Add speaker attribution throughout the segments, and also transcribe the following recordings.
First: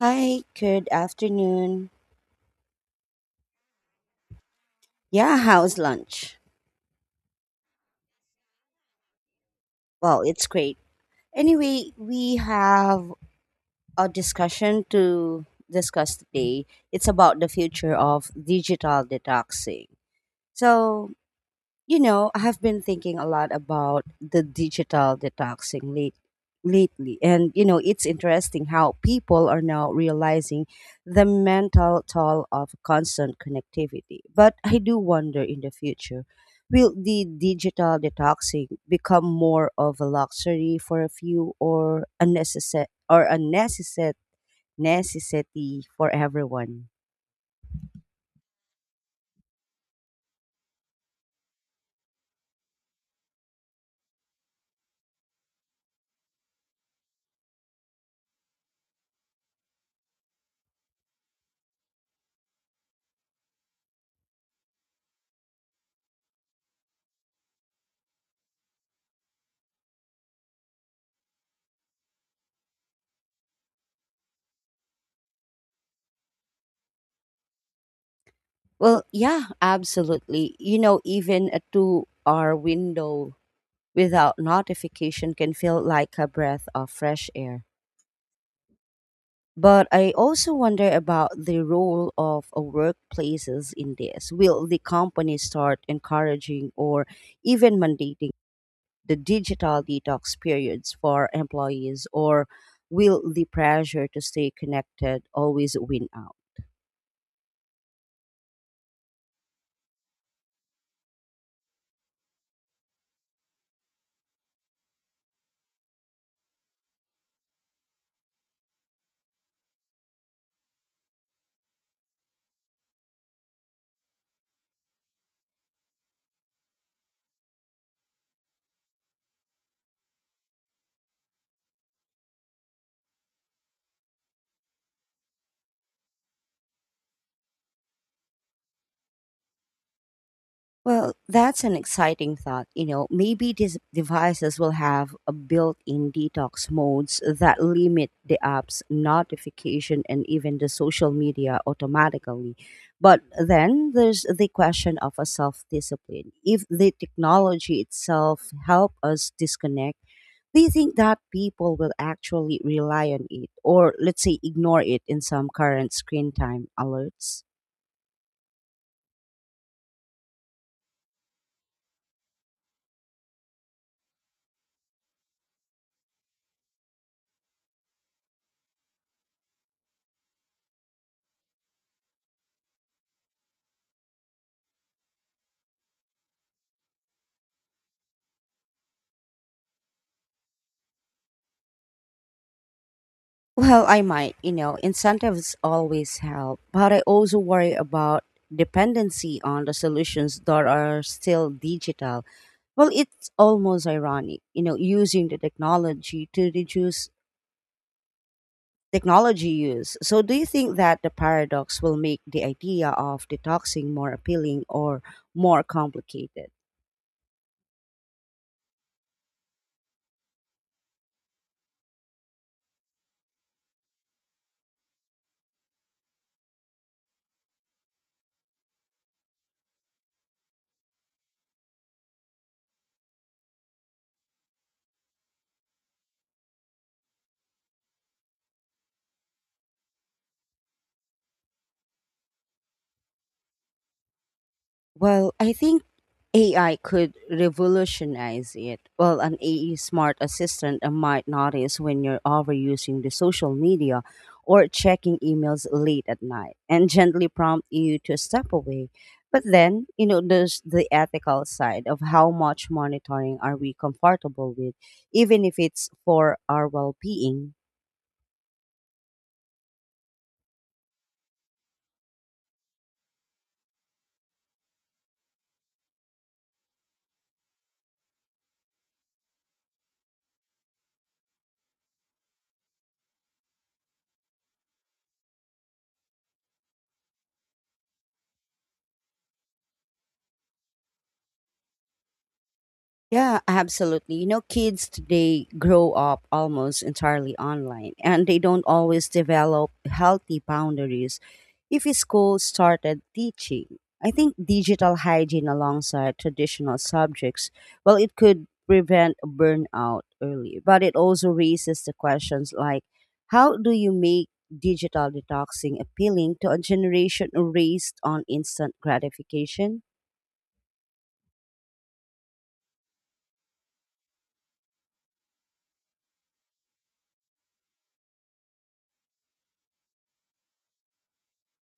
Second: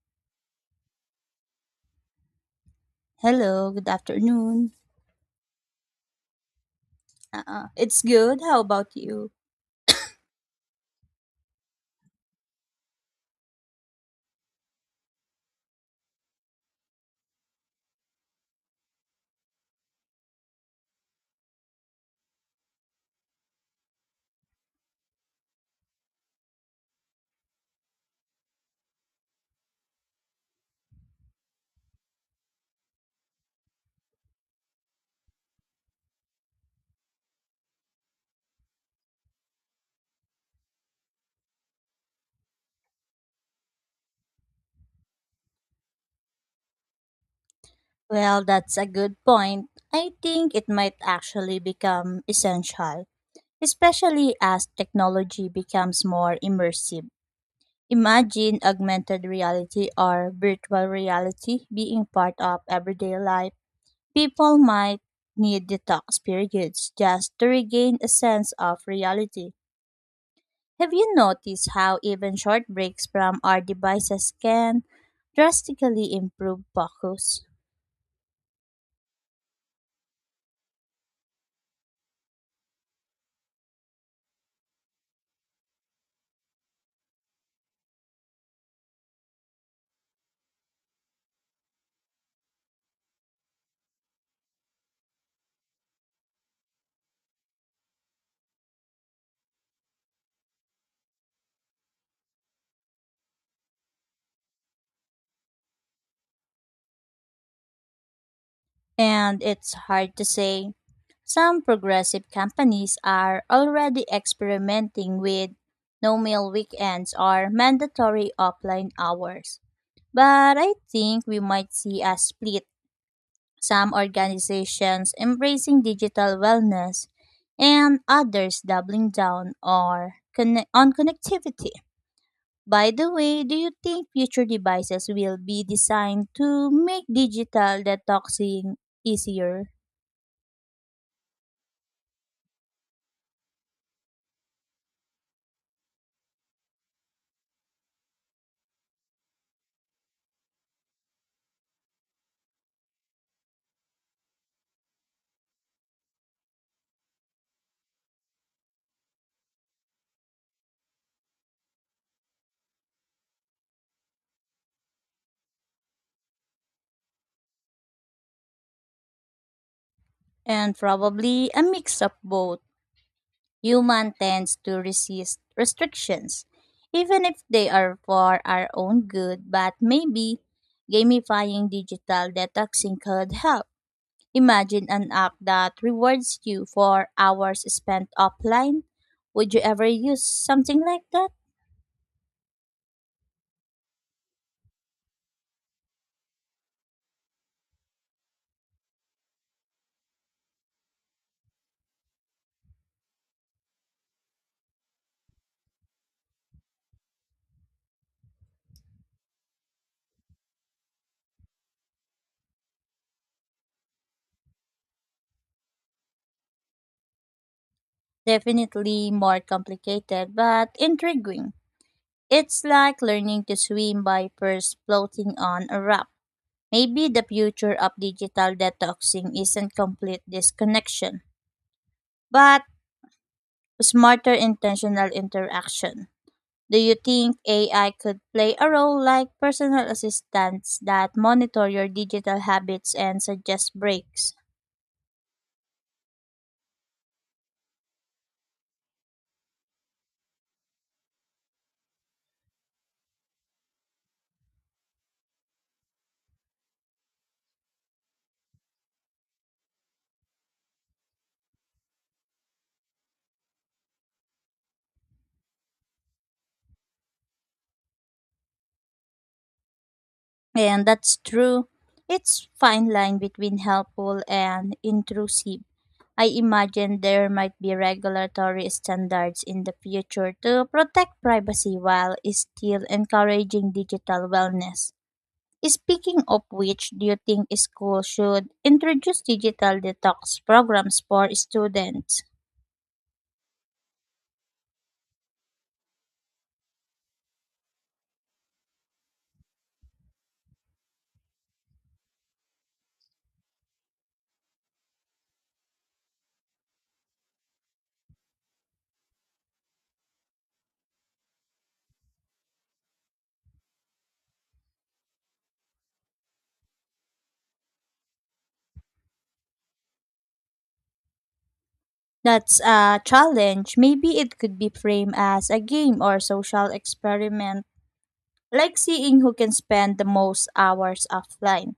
Speaker 1: Hi, good afternoon.
Speaker 2: Hello, good afternoon.
Speaker 1: Yeah, how's lunch?
Speaker 2: It's good. How about you?
Speaker 1: Well, it's great. Anyway, we have a discussion to discuss today. It's about the future of digital detoxing. So, I have been thinking a lot about the digital lately. And, you know, it's interesting how people are now realizing the mental toll of constant connectivity. But I do wonder, in the future will the digital detoxing become more of a luxury for a few or a necessity for everyone?
Speaker 2: Well, that's a good point. I think it might actually become essential, especially as technology becomes more immersive. Imagine augmented reality or virtual reality being part of everyday life. People might need detox periods just to regain a sense of reality. Have you noticed how even short breaks from our devices can drastically improve focus?
Speaker 1: Well, yeah, absolutely. You know, even a 2 hour window without notification can feel like a breath of fresh air. But I also wonder about the role of workplaces in this. Will the company start encouraging or even mandating the digital detox periods for employees, or will the pressure to stay connected always win out?
Speaker 2: And it's hard to say. Some progressive companies are already experimenting with no meal weekends or mandatory offline hours. But I think we might see a split, some organizations embracing digital wellness, and others doubling down or on connectivity. By the way, do you think future devices will be designed to make digital detoxing easier?
Speaker 1: Well, that's an exciting thought. You know, maybe these devices will have a built-in detox modes that limit the app's notification and even the social media automatically. But then there's the question of a self-discipline. If the technology itself help us disconnect, do you think that people will actually rely on it or let's say ignore it in some current screen time alerts?
Speaker 2: And probably a mix of both. Human tends to resist restrictions, even if they are for our own good, but maybe gamifying digital detoxing could help. Imagine an app that rewards you for hours spent offline. Would you ever use something like that?
Speaker 1: Well, I might, you know, incentives always help, but I also worry about dependency on the solutions that are still digital. Well, it's almost ironic, you know, using the technology to reduce technology use. So, do you think that the paradox will make the idea of detoxing more appealing or more complicated?
Speaker 2: Definitely more complicated, but intriguing. It's like learning to swim by first floating on a rock. Maybe the future of digital detoxing isn't complete disconnection, but smarter intentional interaction. Do you think AI could play a role, like personal assistants that monitor your digital habits and suggest breaks?
Speaker 1: Well, I think AI could revolutionize it. Well, an AE smart assistant might notice when you're overusing the social media or checking emails late at night and gently prompt you to step away. But then, you know, there's the ethical side of how much monitoring are we comfortable with, even if it's for our well being.
Speaker 2: And that's true. It's fine line between helpful and intrusive. I imagine there might be regulatory standards in the future to protect privacy while still encouraging digital wellness. Speaking of which, do you think schools should introduce digital detox programs for students?
Speaker 1: Yeah, absolutely. You know, kids today grow up almost entirely online and they don't always develop healthy boundaries if a school started teaching. I think digital hygiene alongside traditional subjects, well, it could prevent burnout early, but it also raises the questions like how do you make digital detoxing appealing to a generation raised on instant gratification?
Speaker 2: That's a challenge. Maybe it could be framed as a game or social experiment, like seeing who can spend the most hours offline.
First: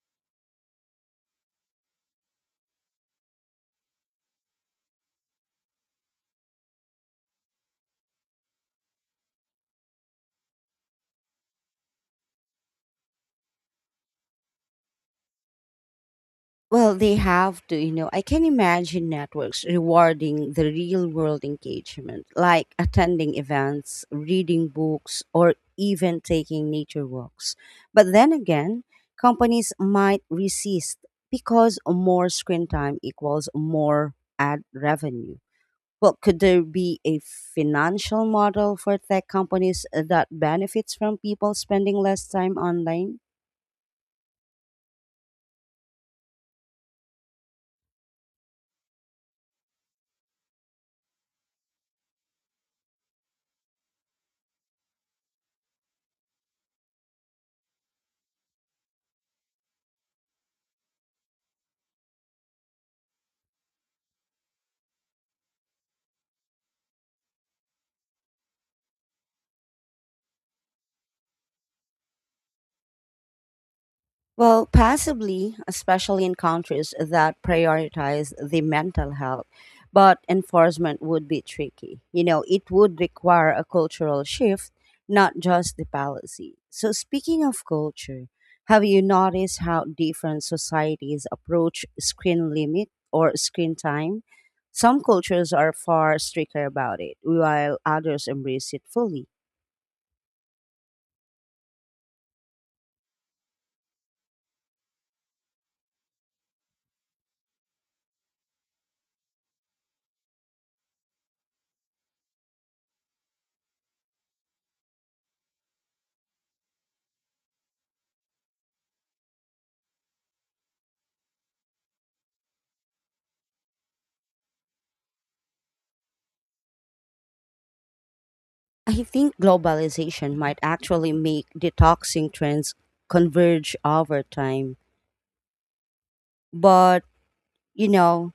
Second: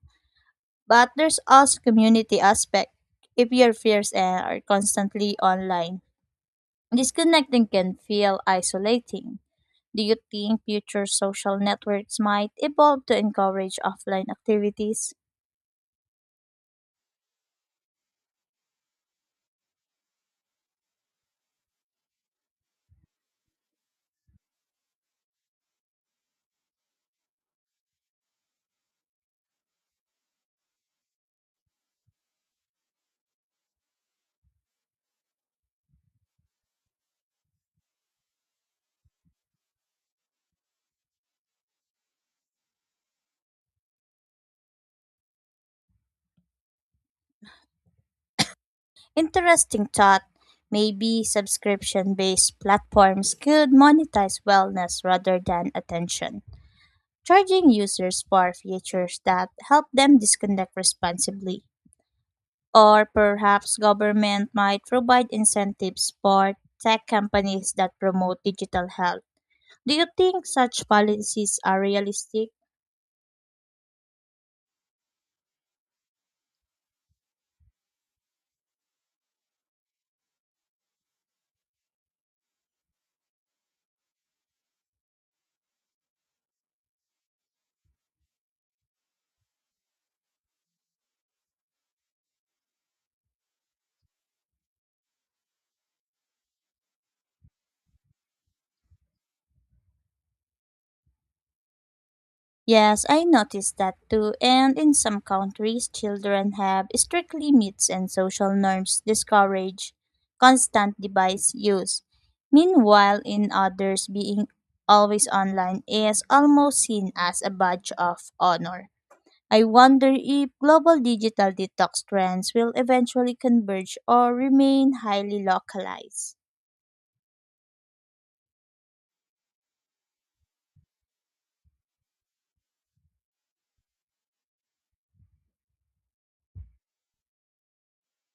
Speaker 2: But there's also community aspect. If your peers and are constantly online, disconnecting can feel isolating. Do you think future social networks might evolve to encourage offline activities?
Speaker 1: Well, they have to, you know. I can imagine networks rewarding the real world engagement, like attending events, reading books, or even taking nature walks. But then again, companies might resist because more screen time equals more ad revenue. Well, could there be a financial model for tech companies that benefits from people spending less time online?
Speaker 2: Interesting thought. Maybe subscription based platforms could monetize wellness rather than attention, charging users for features that help them disconnect responsibly. Or perhaps government might provide incentives for tech companies that promote digital health. Do you think such policies are realistic?
Speaker 1: Well, possibly, especially in countries that prioritize the mental health, but enforcement would be tricky. You know, it would require a cultural shift, not just the policy. So, speaking of culture, have you noticed how different societies approach screen limit or screen time? Some cultures are far stricter about it, while others embrace it fully.
Speaker 2: Yes, I noticed that too. And in some countries, children have strict limits and social norms discourage constant device use. Meanwhile, in others, being always online is almost seen as a badge of honor. I wonder if global digital detox trends will eventually converge or remain highly localized.
Speaker 1: I think globalization might actually make detoxing trends converge over time. But, you know,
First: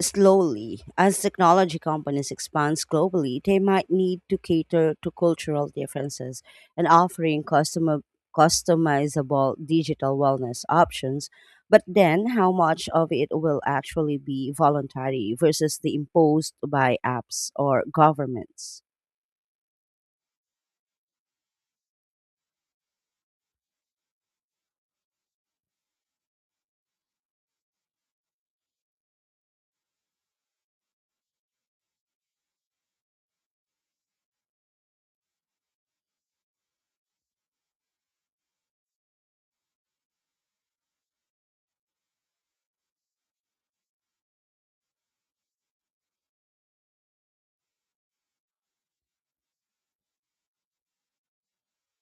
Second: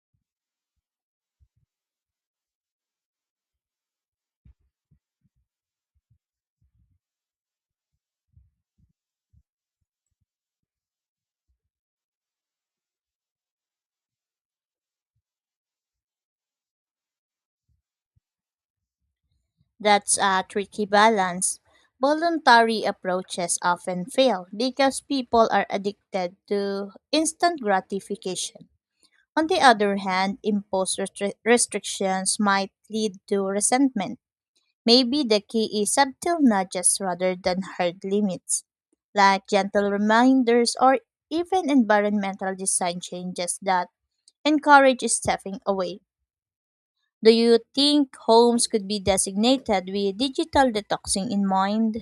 Speaker 1: slowly, as technology companies expand globally, they might need to cater to cultural differences and offering customer customizable digital wellness options. But then how much of it will actually be voluntary versus the imposed by apps or governments?
Speaker 2: That's a tricky balance. Voluntary approaches often fail because people are addicted to instant gratification. On the other hand, imposed restrictions might lead to resentment. Maybe the key is subtle nudges rather than hard limits, like gentle reminders or even environmental design changes that encourage stepping away. Do you think homes could be designated with digital detoxing in mind?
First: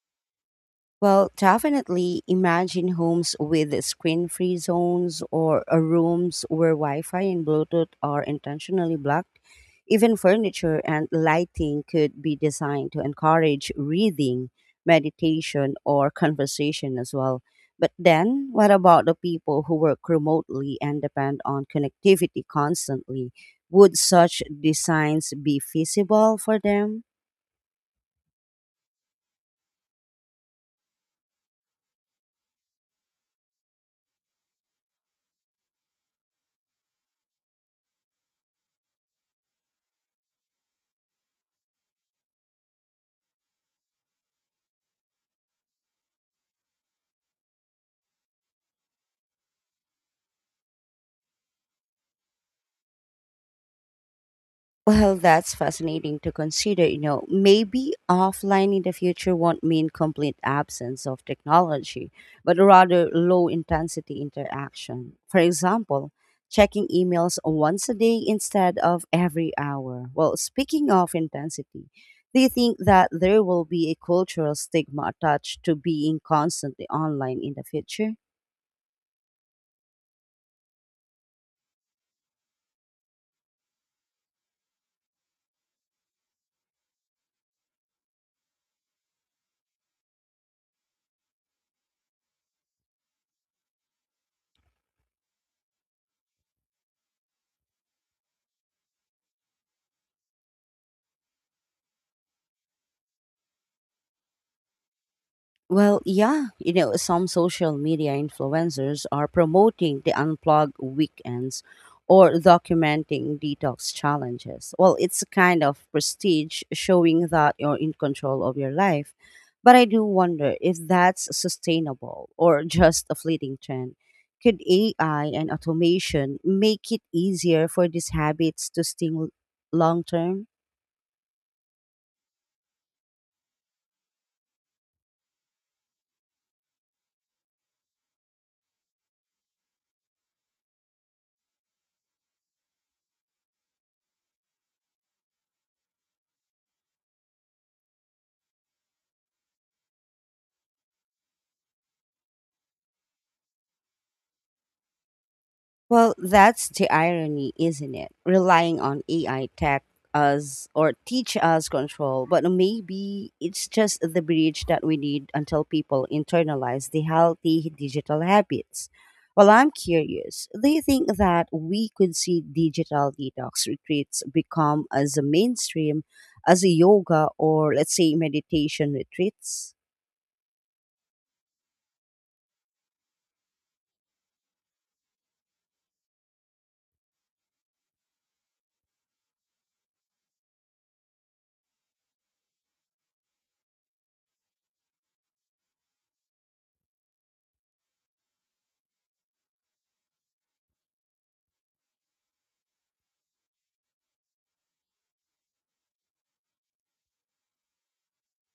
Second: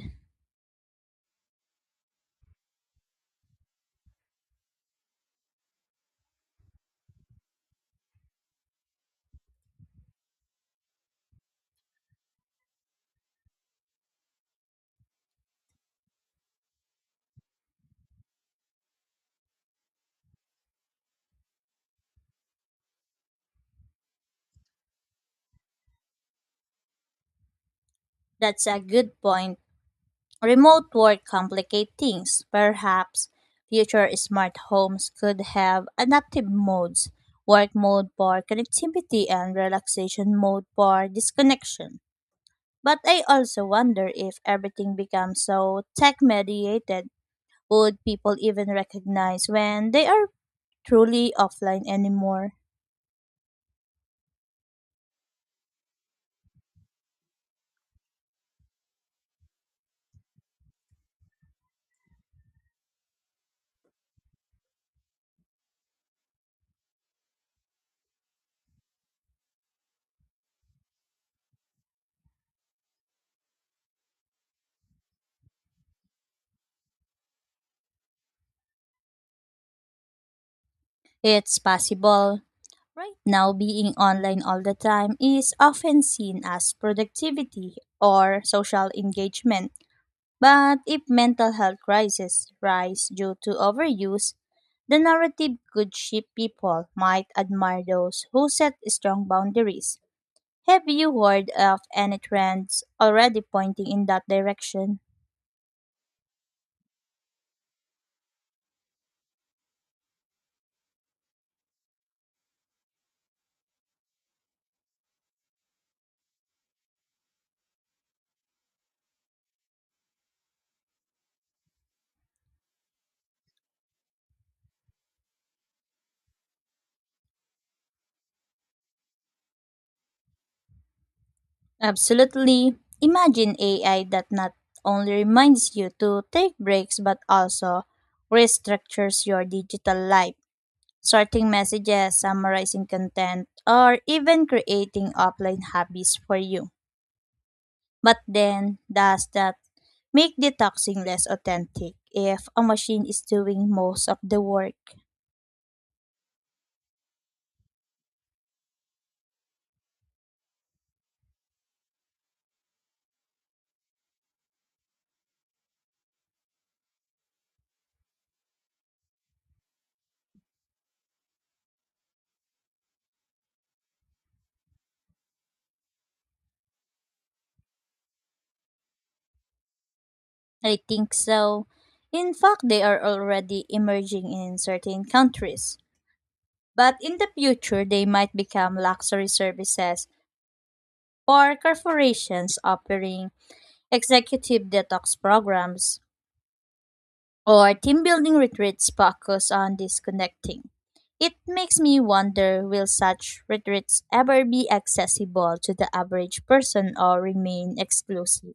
Speaker 1: Well, definitely imagine homes with screen free zones or rooms where Wi Fi and Bluetooth are intentionally blocked. Even furniture and lighting could be designed to encourage reading, meditation, or conversation as well. But then, what about the people who work remotely and depend on connectivity constantly? Would such designs be feasible for them?
Speaker 2: That's a good point. Remote work complicates things. Perhaps future smart homes could have adaptive modes, work mode for connectivity and relaxation mode for disconnection. But I also wonder if everything becomes so tech mediated, would people even recognize when they are truly offline anymore?
Speaker 1: Well, that's fascinating to consider. You know, maybe offline in the future won't mean complete absence of technology, but rather low intensity interaction. For example, checking emails once a day instead of every hour. Well, speaking of intensity, do you think that there will be a cultural stigma attached to being constantly online in the future?
Speaker 2: It's possible. Right now, being online all the time is often seen as productivity or social engagement. But if mental health crises rise due to overuse, the narrative could shift, people might admire those who set strong boundaries. Have you heard of any trends already pointing in that direction?
Speaker 1: Well, yeah, you know, some social media influencers are promoting the unplug weekends or documenting detox challenges. Well, it's a kind of prestige showing that you're in control of your life. But I do wonder if that's sustainable or just a fleeting trend. Could AI and automation make it easier for these habits to stay long term?
Speaker 2: Absolutely. Imagine AI that not only reminds you to take breaks but also restructures your digital life, sorting messages, summarizing content, or even creating offline hobbies for you. But then, does that make detoxing less authentic if a machine is doing most of the work?
Speaker 1: Well, that's the irony, isn't it? Relying on AI tech us or teach us control, but maybe it's just the bridge that we need until people internalize the healthy digital habits. Well, I'm curious. Do you think that we could see digital detox retreats become as a mainstream as a yoga or let's say meditation retreats?
Speaker 2: I think so. In fact, they are already emerging in certain countries. But in the future, they might become luxury services or corporations offering executive detox programs or team building retreats focused on disconnecting. It makes me wonder, will such retreats ever be accessible to the average person or remain exclusive?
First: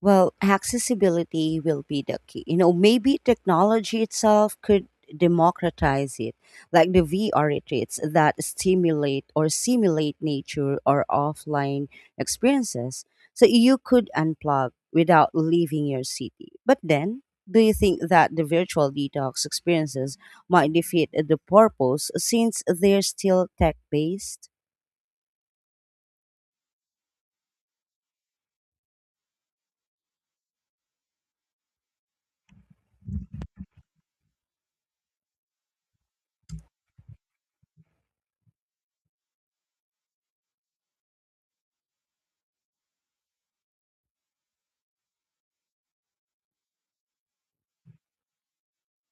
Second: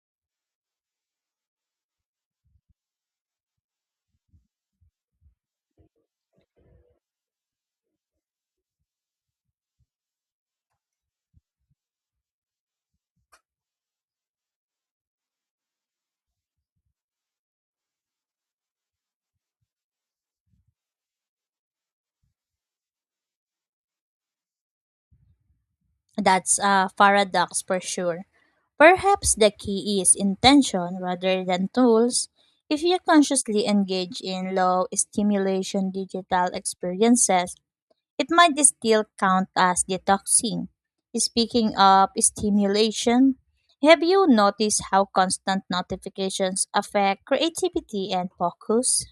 Speaker 1: Well, accessibility will be the key. You know, maybe technology itself could democratize it, like the VR retreats that stimulate or simulate nature or offline experiences. So you could unplug without leaving your city. But then, do you think that the virtual detox experiences might defeat the purpose since they're still tech based?
Speaker 2: That's a paradox for sure. Perhaps the key is intention rather than tools. If you consciously engage in low stimulation digital experiences, it might still count as detoxing. Speaking of stimulation, have you noticed how constant notifications affect creativity and focus?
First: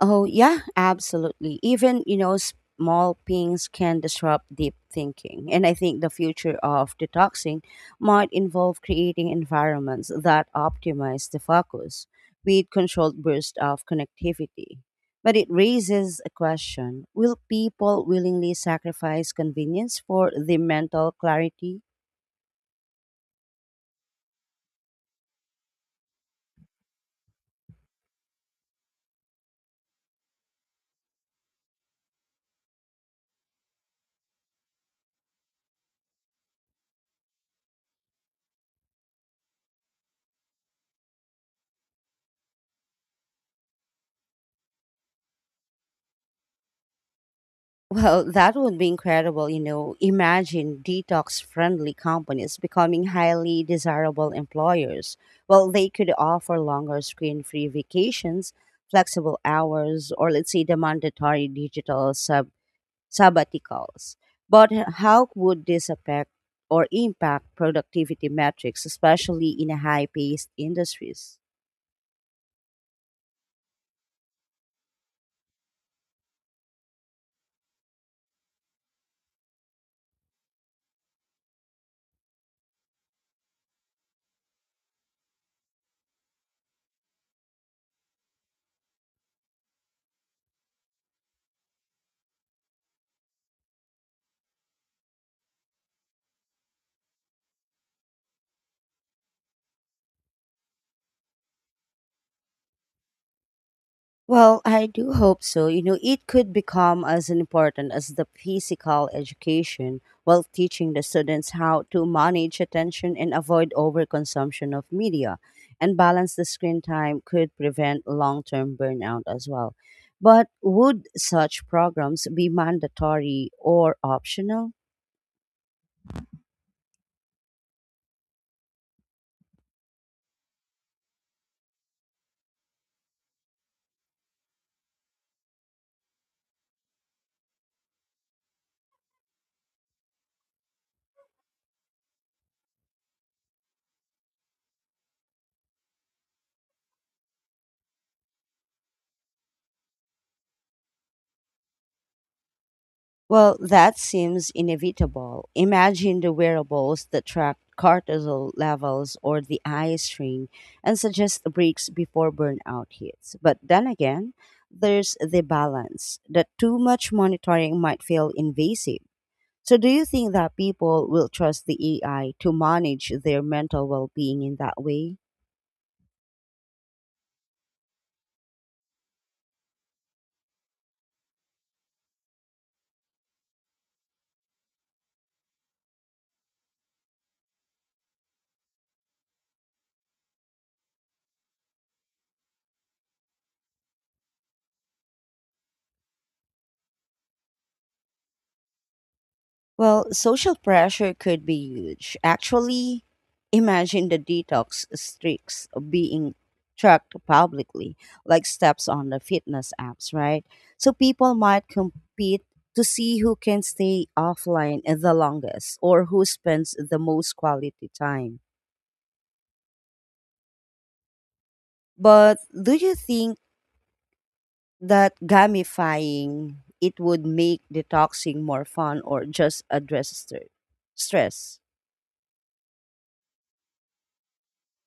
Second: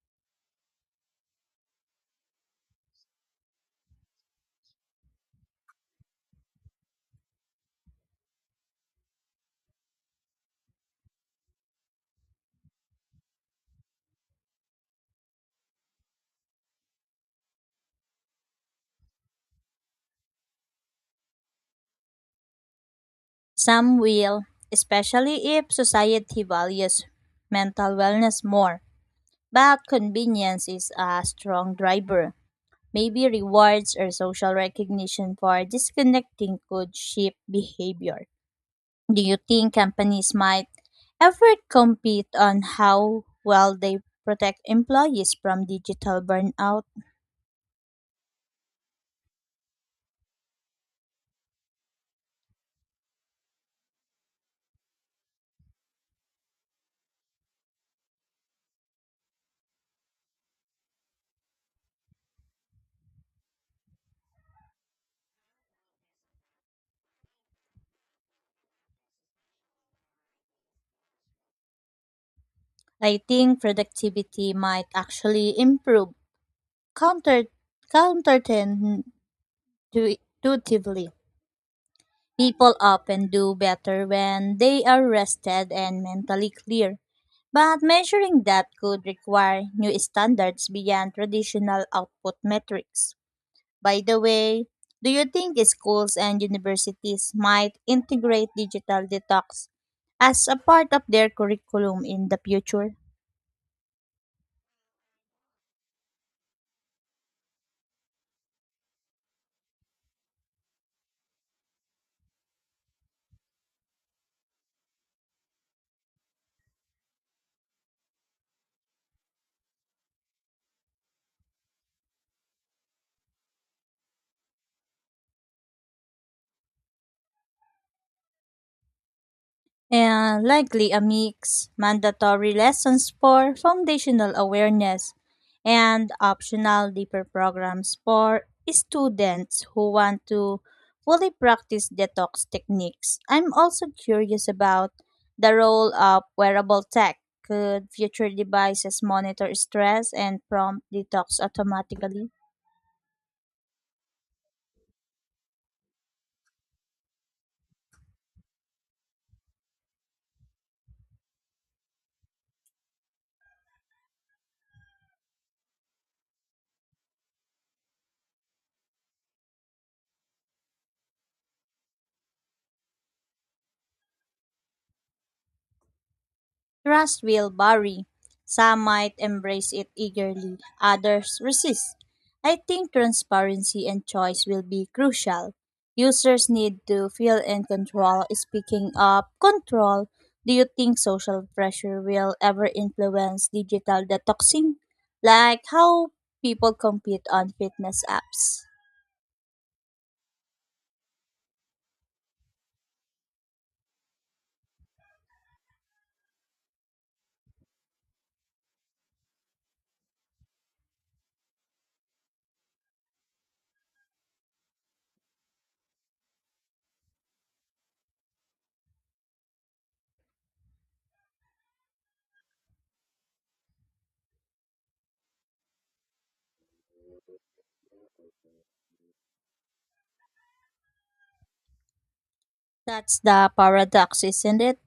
Speaker 1: Oh, yeah, absolutely. Even, you know, small pings can disrupt deep thinking. And I think the future of detoxing might involve creating environments that optimize the focus with controlled bursts of connectivity. But it raises a question, will people willingly sacrifice convenience for the mental clarity?
Speaker 2: Some will, especially if society values mental wellness more. But convenience is a strong driver. Maybe rewards or social recognition for disconnecting could shape behavior. Do you think companies might ever compete on how well they protect employees from digital burnout?
Speaker 1: Well, that would be incredible. You know, imagine detox friendly companies becoming highly desirable employers. Well, they could offer longer screen free vacations, flexible hours, or let's say the mandatory sabbaticals. But how would this affect or impact productivity metrics, especially in high paced industries?
Speaker 2: I think productivity might actually improve counter counterten- tu- intuitively. People often do better when they are rested and mentally clear, but measuring that could require new standards beyond traditional output metrics. By the way, do you think schools and universities might integrate digital detox as a part of their curriculum in the future?
Speaker 1: Well, I do hope so. You know, it could become as important as the physical education while teaching the students how to manage attention and avoid overconsumption of media and balance the screen time could prevent long-term burnout as well. But would such programs be mandatory or optional?
Speaker 2: And likely a mix, mandatory lessons for foundational awareness and optional deeper programs for students who want to fully practice detox techniques. I'm also curious about the role of wearable tech. Could future devices monitor stress and prompt detox automatically?
Speaker 1: Well, that seems inevitable. Imagine the wearables that track cortisol levels or the eye strain and suggest breaks before burnout hits. But then again, there's the balance that too much monitoring might feel invasive. So, do you think that people will trust the AI to manage their mental well being in that way?
Speaker 2: Trust will vary. Some might embrace it eagerly, others resist. I think transparency and choice will be crucial. Users need to feel in control. Speaking of control, do you think social pressure will ever influence digital detoxing? Like how people compete on fitness apps?
Speaker 1: Well, social pressure could be huge. Actually, imagine the detox streaks being tracked publicly, like steps on the fitness apps, right? So people might compete to see who can stay offline the longest or who spends the most quality time. But do you think that gamifying it would make detoxing more fun or just stress?
Speaker 2: That's the paradox, isn't it?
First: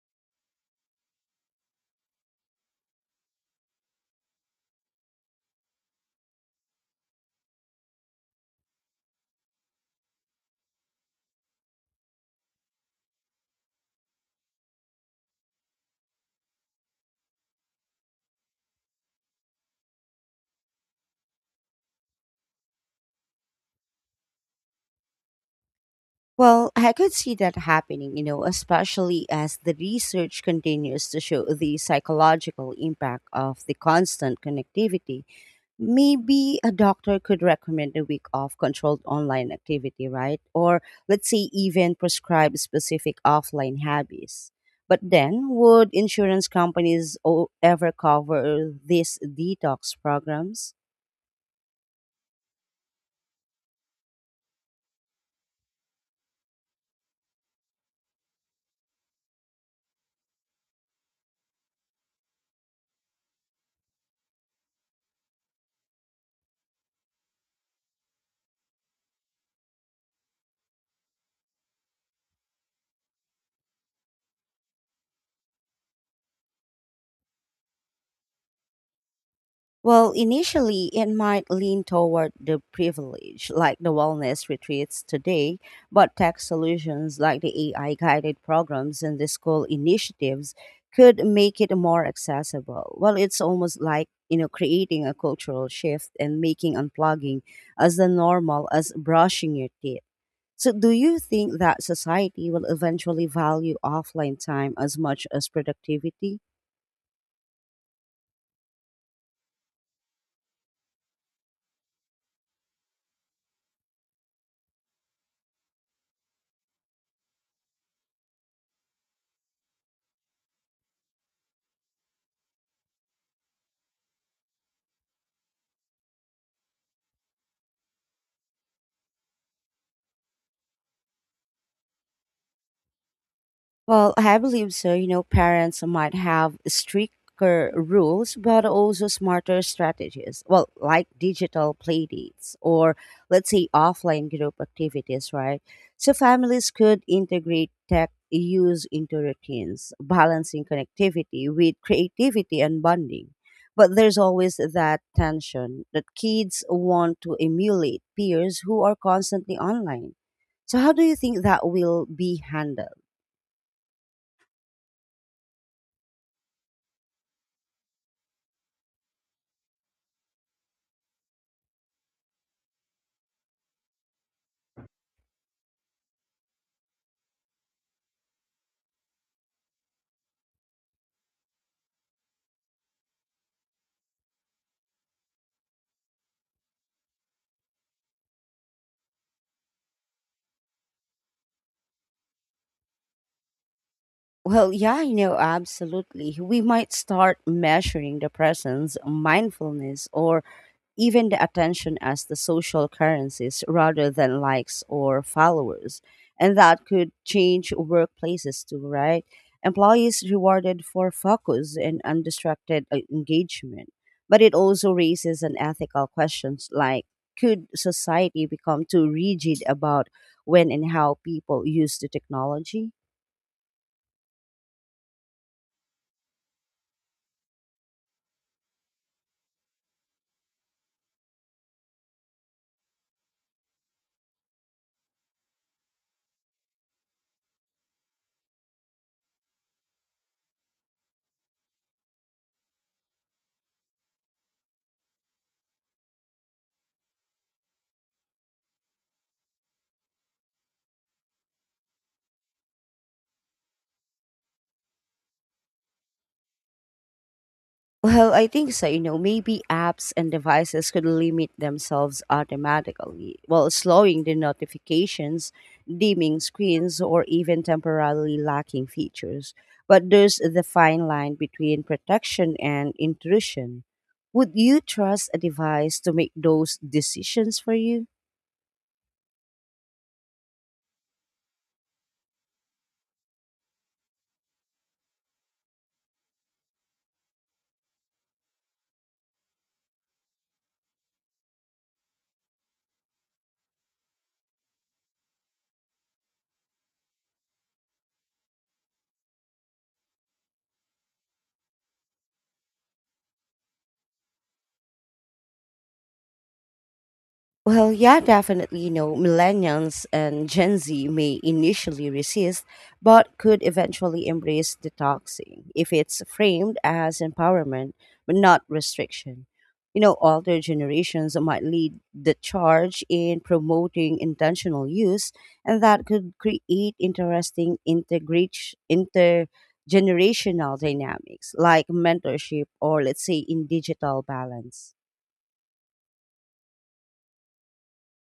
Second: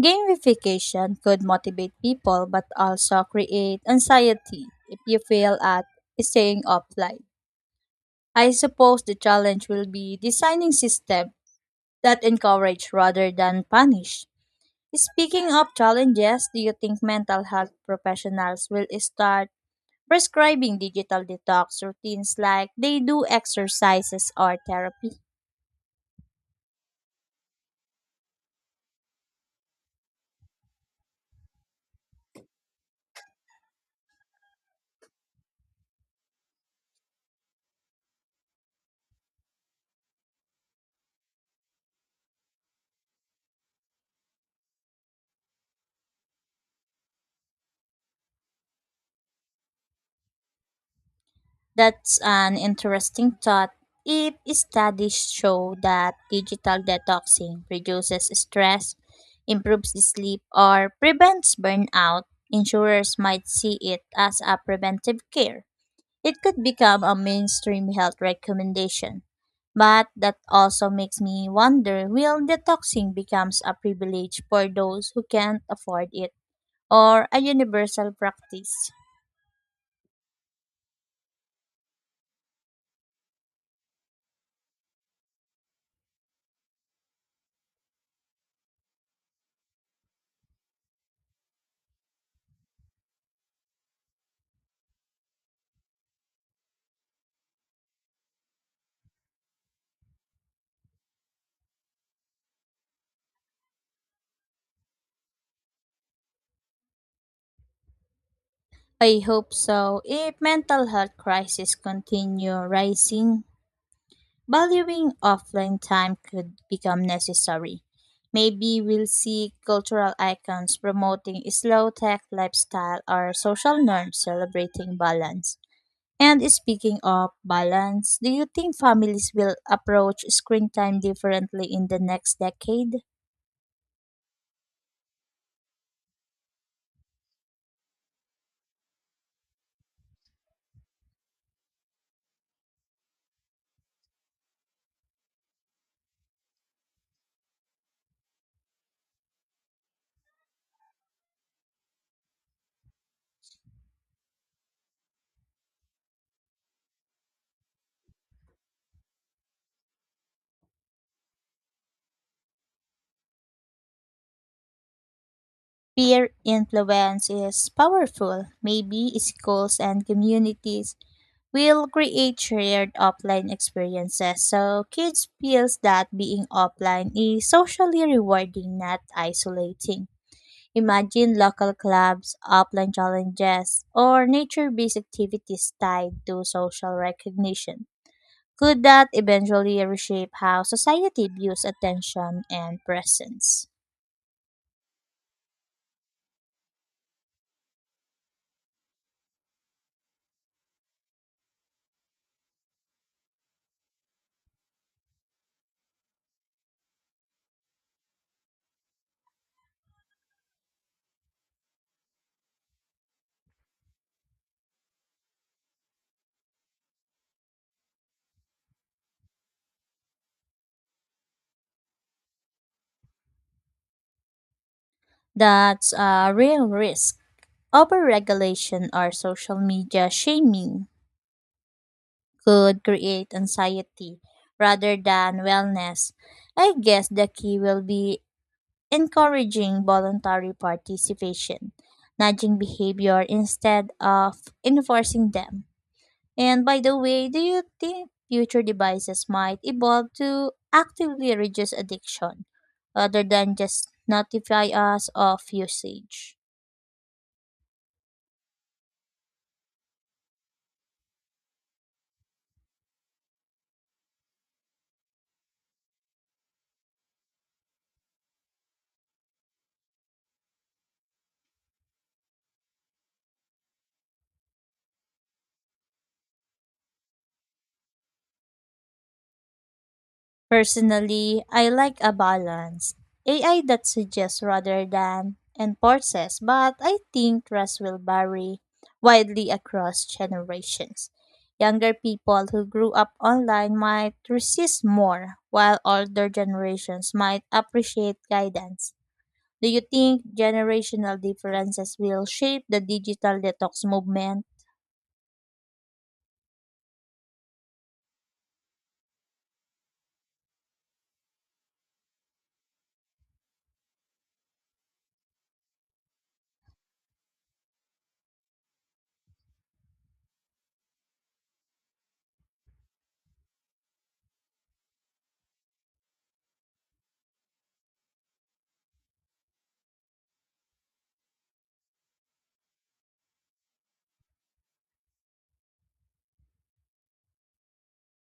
Speaker 2: Gamification could motivate people but also create anxiety if you fail at staying offline. I suppose the challenge will be designing systems that encourage rather than punish. Speaking of challenges, do you think mental health professionals will start prescribing digital detox routines like they do exercises or therapy?
Speaker 1: Well, I could see that happening, you know, especially as the research continues to show the psychological impact of the constant connectivity. Maybe a doctor could recommend a week of controlled online activity, right? Or let's say even prescribe specific offline hobbies. But then, would ever cover these detox programs?
Speaker 2: That's an interesting thought. If studies show that digital detoxing reduces stress, improves the sleep, or prevents burnout, insurers might see it as a preventive care. It could become a mainstream health recommendation. But that also makes me wonder, will detoxing becomes a privilege for those who can't afford it or a universal practice?
Speaker 1: Well, initially, it might lean toward the privilege, like the wellness retreats today, but tech solutions like the AI guided programs and the school initiatives could make it more accessible. Well, it's almost like, you know, creating a cultural shift and making unplugging as the normal as brushing your teeth. So, do you think that society will eventually value offline time as much as productivity?
Speaker 2: I hope so. If mental health crises continue rising, valuing offline time could become necessary. Maybe we'll see cultural icons promoting slow tech lifestyle or social norms celebrating balance. And speaking of balance, do you think families will approach screen time differently in the next decade?
Speaker 1: Well, I believe so. You know, parents might have stricter rules, but also smarter strategies. Well, like digital playdates or let's say offline group activities, right? So families could integrate tech use into routines, balancing connectivity with creativity and bonding. But there's always that tension that kids want to emulate peers who are constantly online. So, how do you think that will be handled?
Speaker 2: Peer influence is powerful. Maybe schools and communities will create shared offline experiences so kids feels that being offline is socially rewarding, not isolating. Imagine local clubs, offline challenges, or nature-based activities tied to social recognition. Could that eventually reshape how society views attention and presence?
Speaker 1: Well, yeah, you know, absolutely. We might start measuring the presence, mindfulness, or even the attention as the social currencies rather than likes or followers. And that could change workplaces too, right? Employees rewarded for focus and undistracted engagement. But it also raises an ethical questions like could society become too rigid about when and how people use the technology?
Speaker 2: That's a real risk. Overregulation or social media shaming could create anxiety rather than wellness. I guess the key will be encouraging voluntary participation, nudging behavior instead of enforcing them. And by the way, do you think future devices might evolve to actively reduce addiction rather than just notify us of usage?
Speaker 1: Well, I think so. You know, maybe apps and devices could limit themselves automatically, while slowing the notifications, dimming screens, or even temporarily lacking features. But there's the fine line between protection and intrusion. Would you trust a device to make those decisions for you?
Speaker 2: Personally, I like a balance. AI that suggests rather than enforces, but I think trust will vary widely across generations. Younger people who grew up online might resist more, while older generations might appreciate guidance. Do you think generational differences will shape the digital detox movement?
Speaker 1: Well, yeah, definitely. You know, millennials and Gen Z may initially resist, but could eventually embrace detoxing if it's framed as empowerment, but not restriction. You know, older generations might lead the charge in promoting intentional use, and that could create interesting intergenerational dynamics like mentorship or, let's say, in digital balance.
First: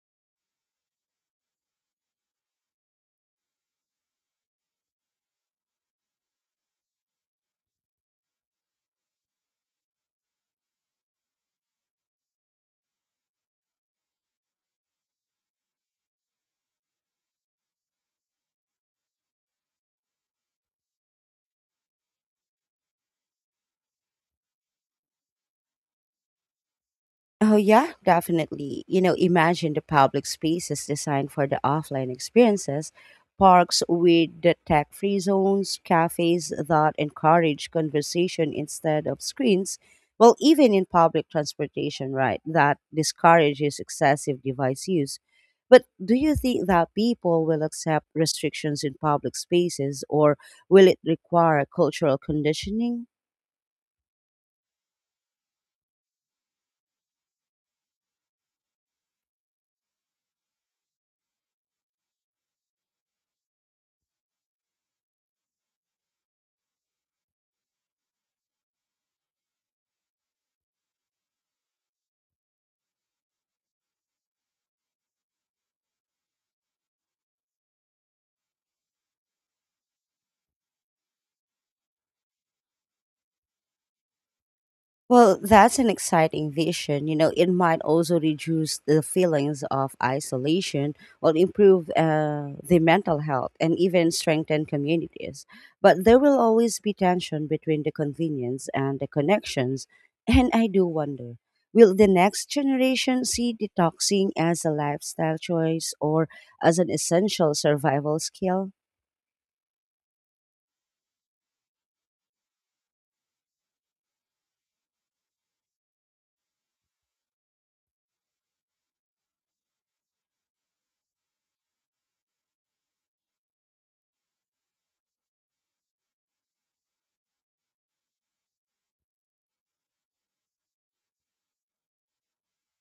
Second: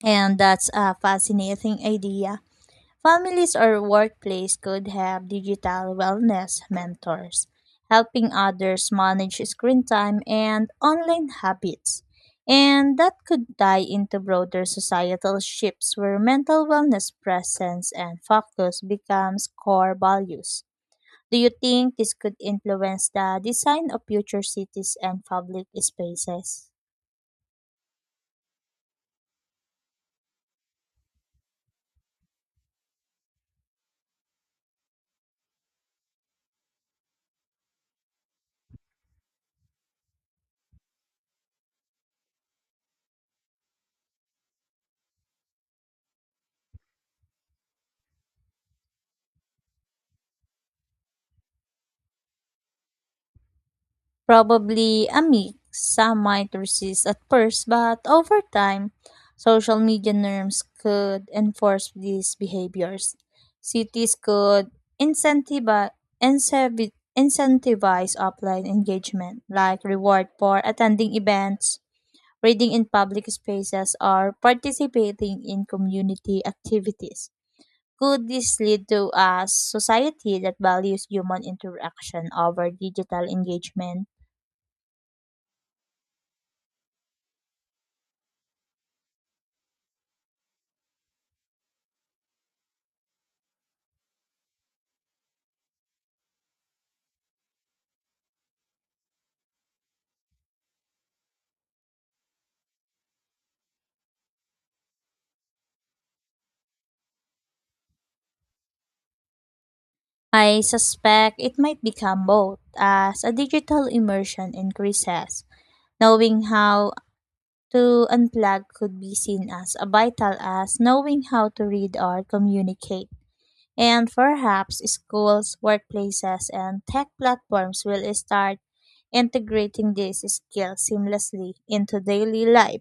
Speaker 2: And that's a fascinating idea. Families or workplace could have digital wellness mentors, helping others manage screen time and online habits. And that could tie into broader societal shifts where mental wellness presence and focus becomes core values. Do you think this could influence the design of future cities and public spaces?
Speaker 1: Oh, yeah, definitely. You know, imagine the public spaces designed for the offline experiences, parks with the tech free zones, cafes that encourage conversation instead of screens. Well, even in public transportation, right, that discourages excessive device use. But do you think that people will accept restrictions in public spaces or will it require cultural conditioning?
Speaker 2: Probably a mix. Some might resist at first, but over time, social media norms could enforce these behaviors. Cities could incentivi- incentiv- incentivize offline engagement, like reward for attending events, reading in public spaces, or participating in community activities. Could this lead to a society that values human interaction over digital engagement?
Speaker 1: Well, that's an exciting vision. You know, it might also reduce the feelings of isolation or improve the mental health and even strengthen communities. But there will always be tension between the convenience and the connections. And I do wonder, will the next generation see detoxing as a lifestyle choice or as an essential survival skill?
Speaker 2: I suspect it might become both as a digital immersion increases. Knowing how to unplug could be seen as a vital as knowing how to read or communicate. And perhaps schools, workplaces, and tech platforms will start integrating these skills seamlessly into daily life.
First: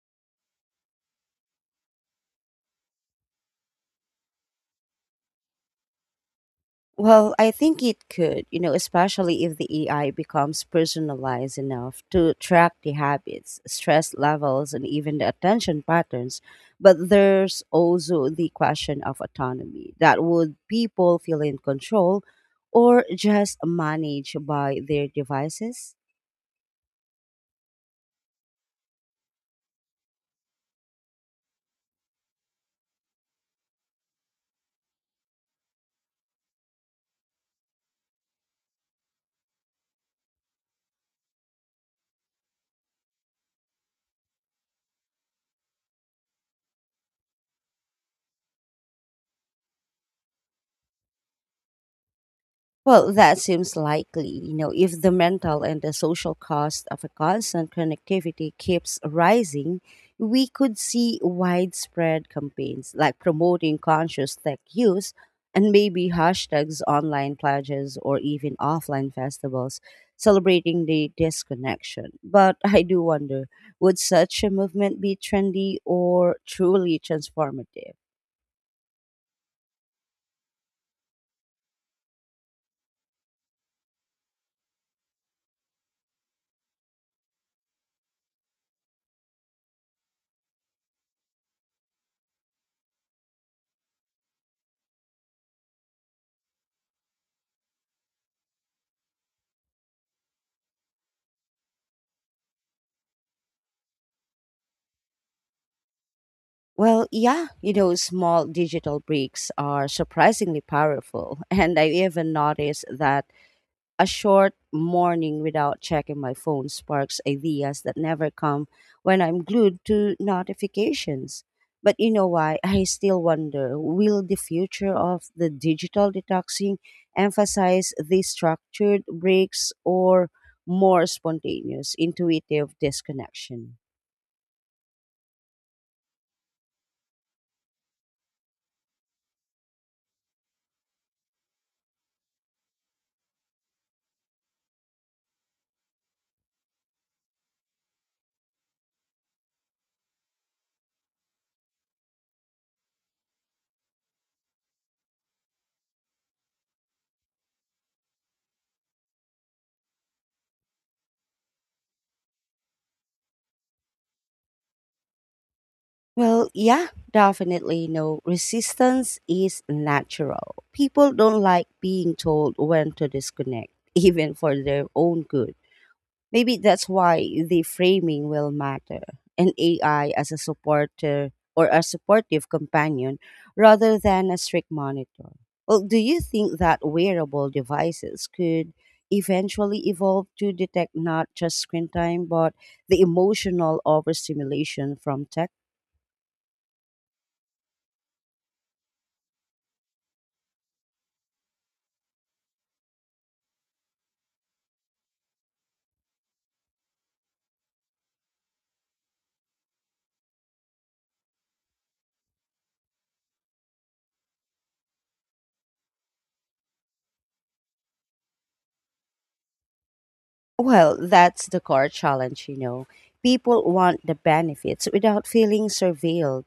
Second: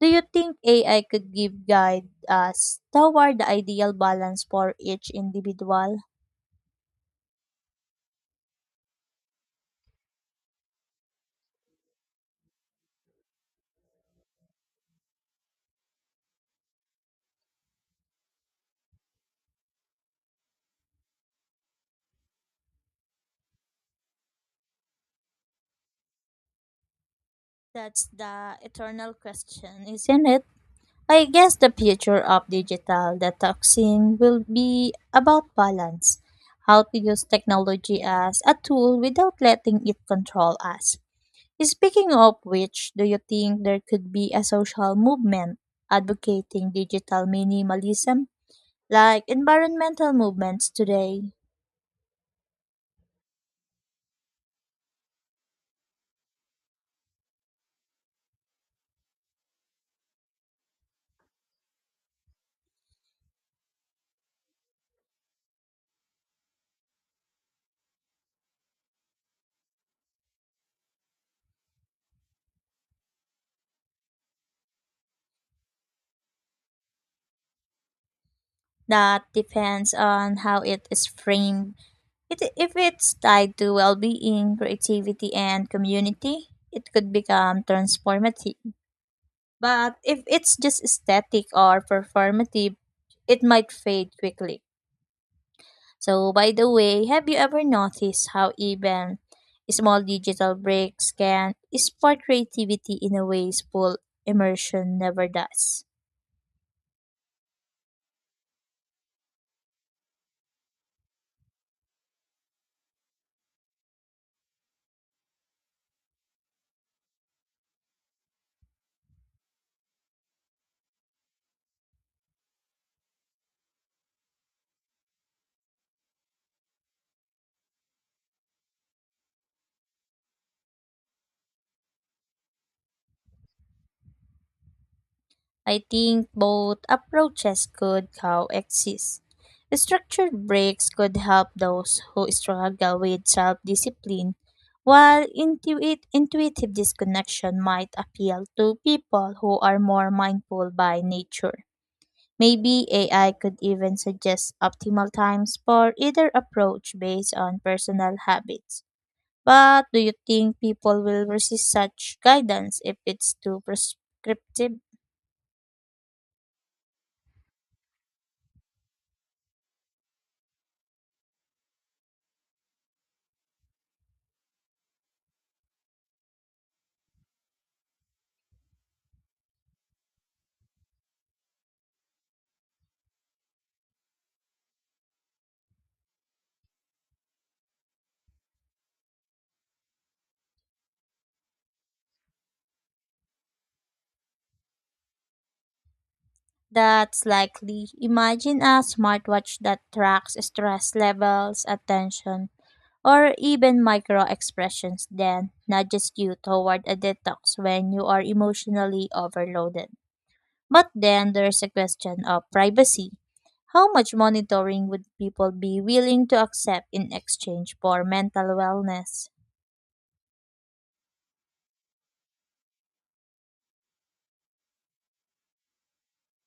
Speaker 2: Do you think AI could give guide us toward the ideal balance for each individual?
Speaker 1: Well, I think it could, you know, especially if the AI becomes personalized enough to track the habits, stress levels, and even the attention patterns. But there's also the question of autonomy that would people feel in control or just managed by their devices?
Speaker 2: That's the eternal question, isn't it? I guess the future of digital detoxing will be about balance, how to use technology as a tool without letting it control us. Speaking of which, do you think there could be a social movement advocating digital minimalism, like environmental movements today?
Speaker 1: Well, that seems likely, you know, if the mental and the social cost of a constant connectivity keeps rising, we could see widespread campaigns like promoting conscious tech use and maybe hashtags, online pledges, or even offline festivals celebrating the disconnection. But I do wonder, would such a movement be trendy or truly transformative?
Speaker 2: That depends on how it is framed. It, if it's tied to well being, creativity, and community, it could become transformative. But if it's just aesthetic or performative, it might fade quickly. So, by the way, have you ever noticed how even small digital breaks can spark creativity in a ways full immersion never does?
Speaker 1: Well, yeah, you know, small digital breaks are surprisingly powerful. And I even noticed that a short morning without checking my phone sparks ideas that never come when I'm glued to notifications. But you know why? I still wonder, will the future of the digital detoxing emphasize these structured breaks or more spontaneous, intuitive disconnection?
Speaker 2: I think both approaches could coexist. Structured breaks could help those who struggle with self discipline, while intuitive disconnection might appeal to people who are more mindful by nature. Maybe AI could even suggest optimal times for either approach based on personal habits. But do you think people will resist such guidance if it's too prescriptive?
Speaker 1: Well, yeah, definitely. No, resistance is natural. People don't like being told when to disconnect, even for their own good. Maybe that's why the framing will matter. An AI as a supporter or a supportive companion rather than a strict monitor. Well, do you think that wearable devices could eventually evolve to detect not just screen time, but the emotional overstimulation from tech?
Speaker 2: That's likely. Imagine a smartwatch that tracks stress levels, attention, or even micro expressions, then nudges you toward a detox when you are emotionally overloaded. But then there's a question of privacy. How much monitoring would people be willing to accept in exchange for mental wellness?
Speaker 1: Well, that's the core challenge, you know. People want the benefits without feeling surveilled.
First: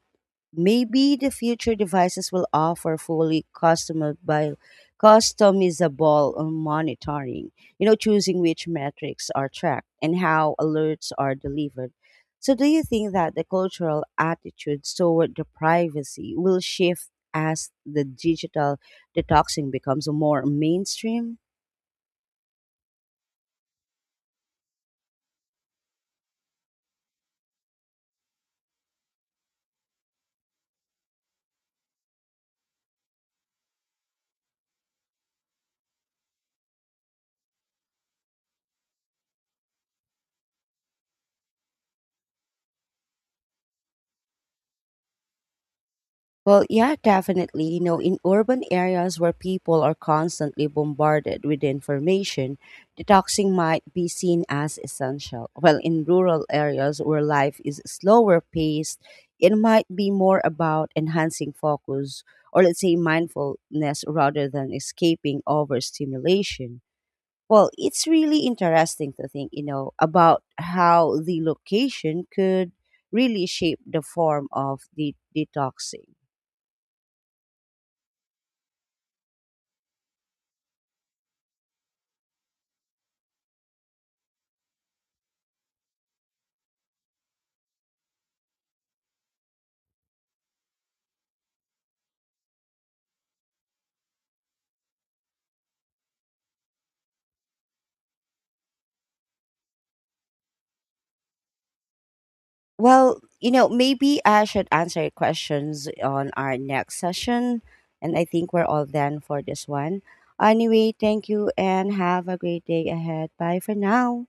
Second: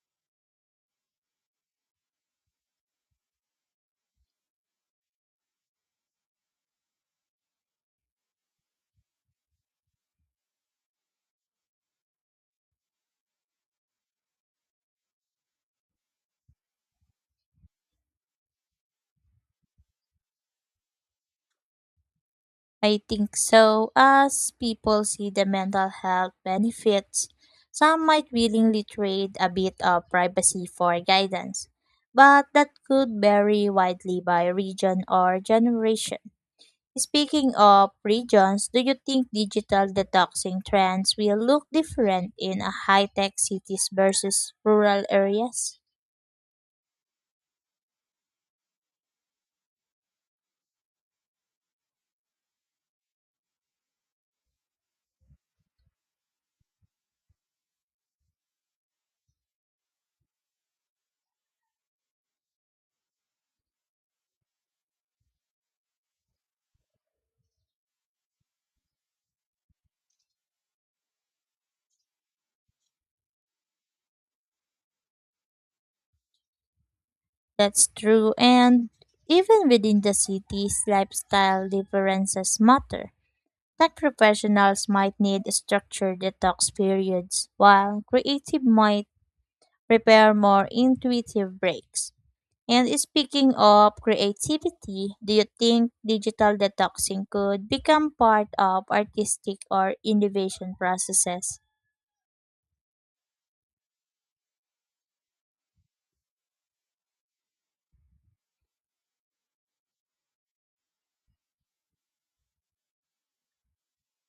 Speaker 1: Maybe the future devices will offer customizable monitoring, you know, choosing which metrics are tracked and how alerts are delivered. So, do you think that the cultural attitudes toward the privacy will shift as the digital detoxing becomes more mainstream?
Speaker 2: I think so. As people see the mental health benefits, some might willingly trade a bit of privacy for guidance, but that could vary widely by region or generation. Speaking of regions, do you think digital detoxing trends will look different in a high-tech cities versus rural areas?
Speaker 1: Well, yeah, definitely. You know, in urban areas where people are constantly bombarded with information, detoxing might be seen as essential. While in rural areas where life is slower paced, it might be more about enhancing focus or, let's say, mindfulness rather than escaping overstimulation. Well, it's really interesting to think, you know, about how the location could really shape the form of the detoxing.
Speaker 2: That's true, and even within the cities, lifestyle differences matter. Tech professionals might need structured detox periods, while creative might prepare more intuitive breaks. And speaking of creativity, do you think digital detoxing could become part of artistic or innovation processes?
Speaker 1: Well, you know, maybe I should answer your questions on our next session. And I think we're all done for this one. Anyway, thank you and have a great day ahead. Bye for now.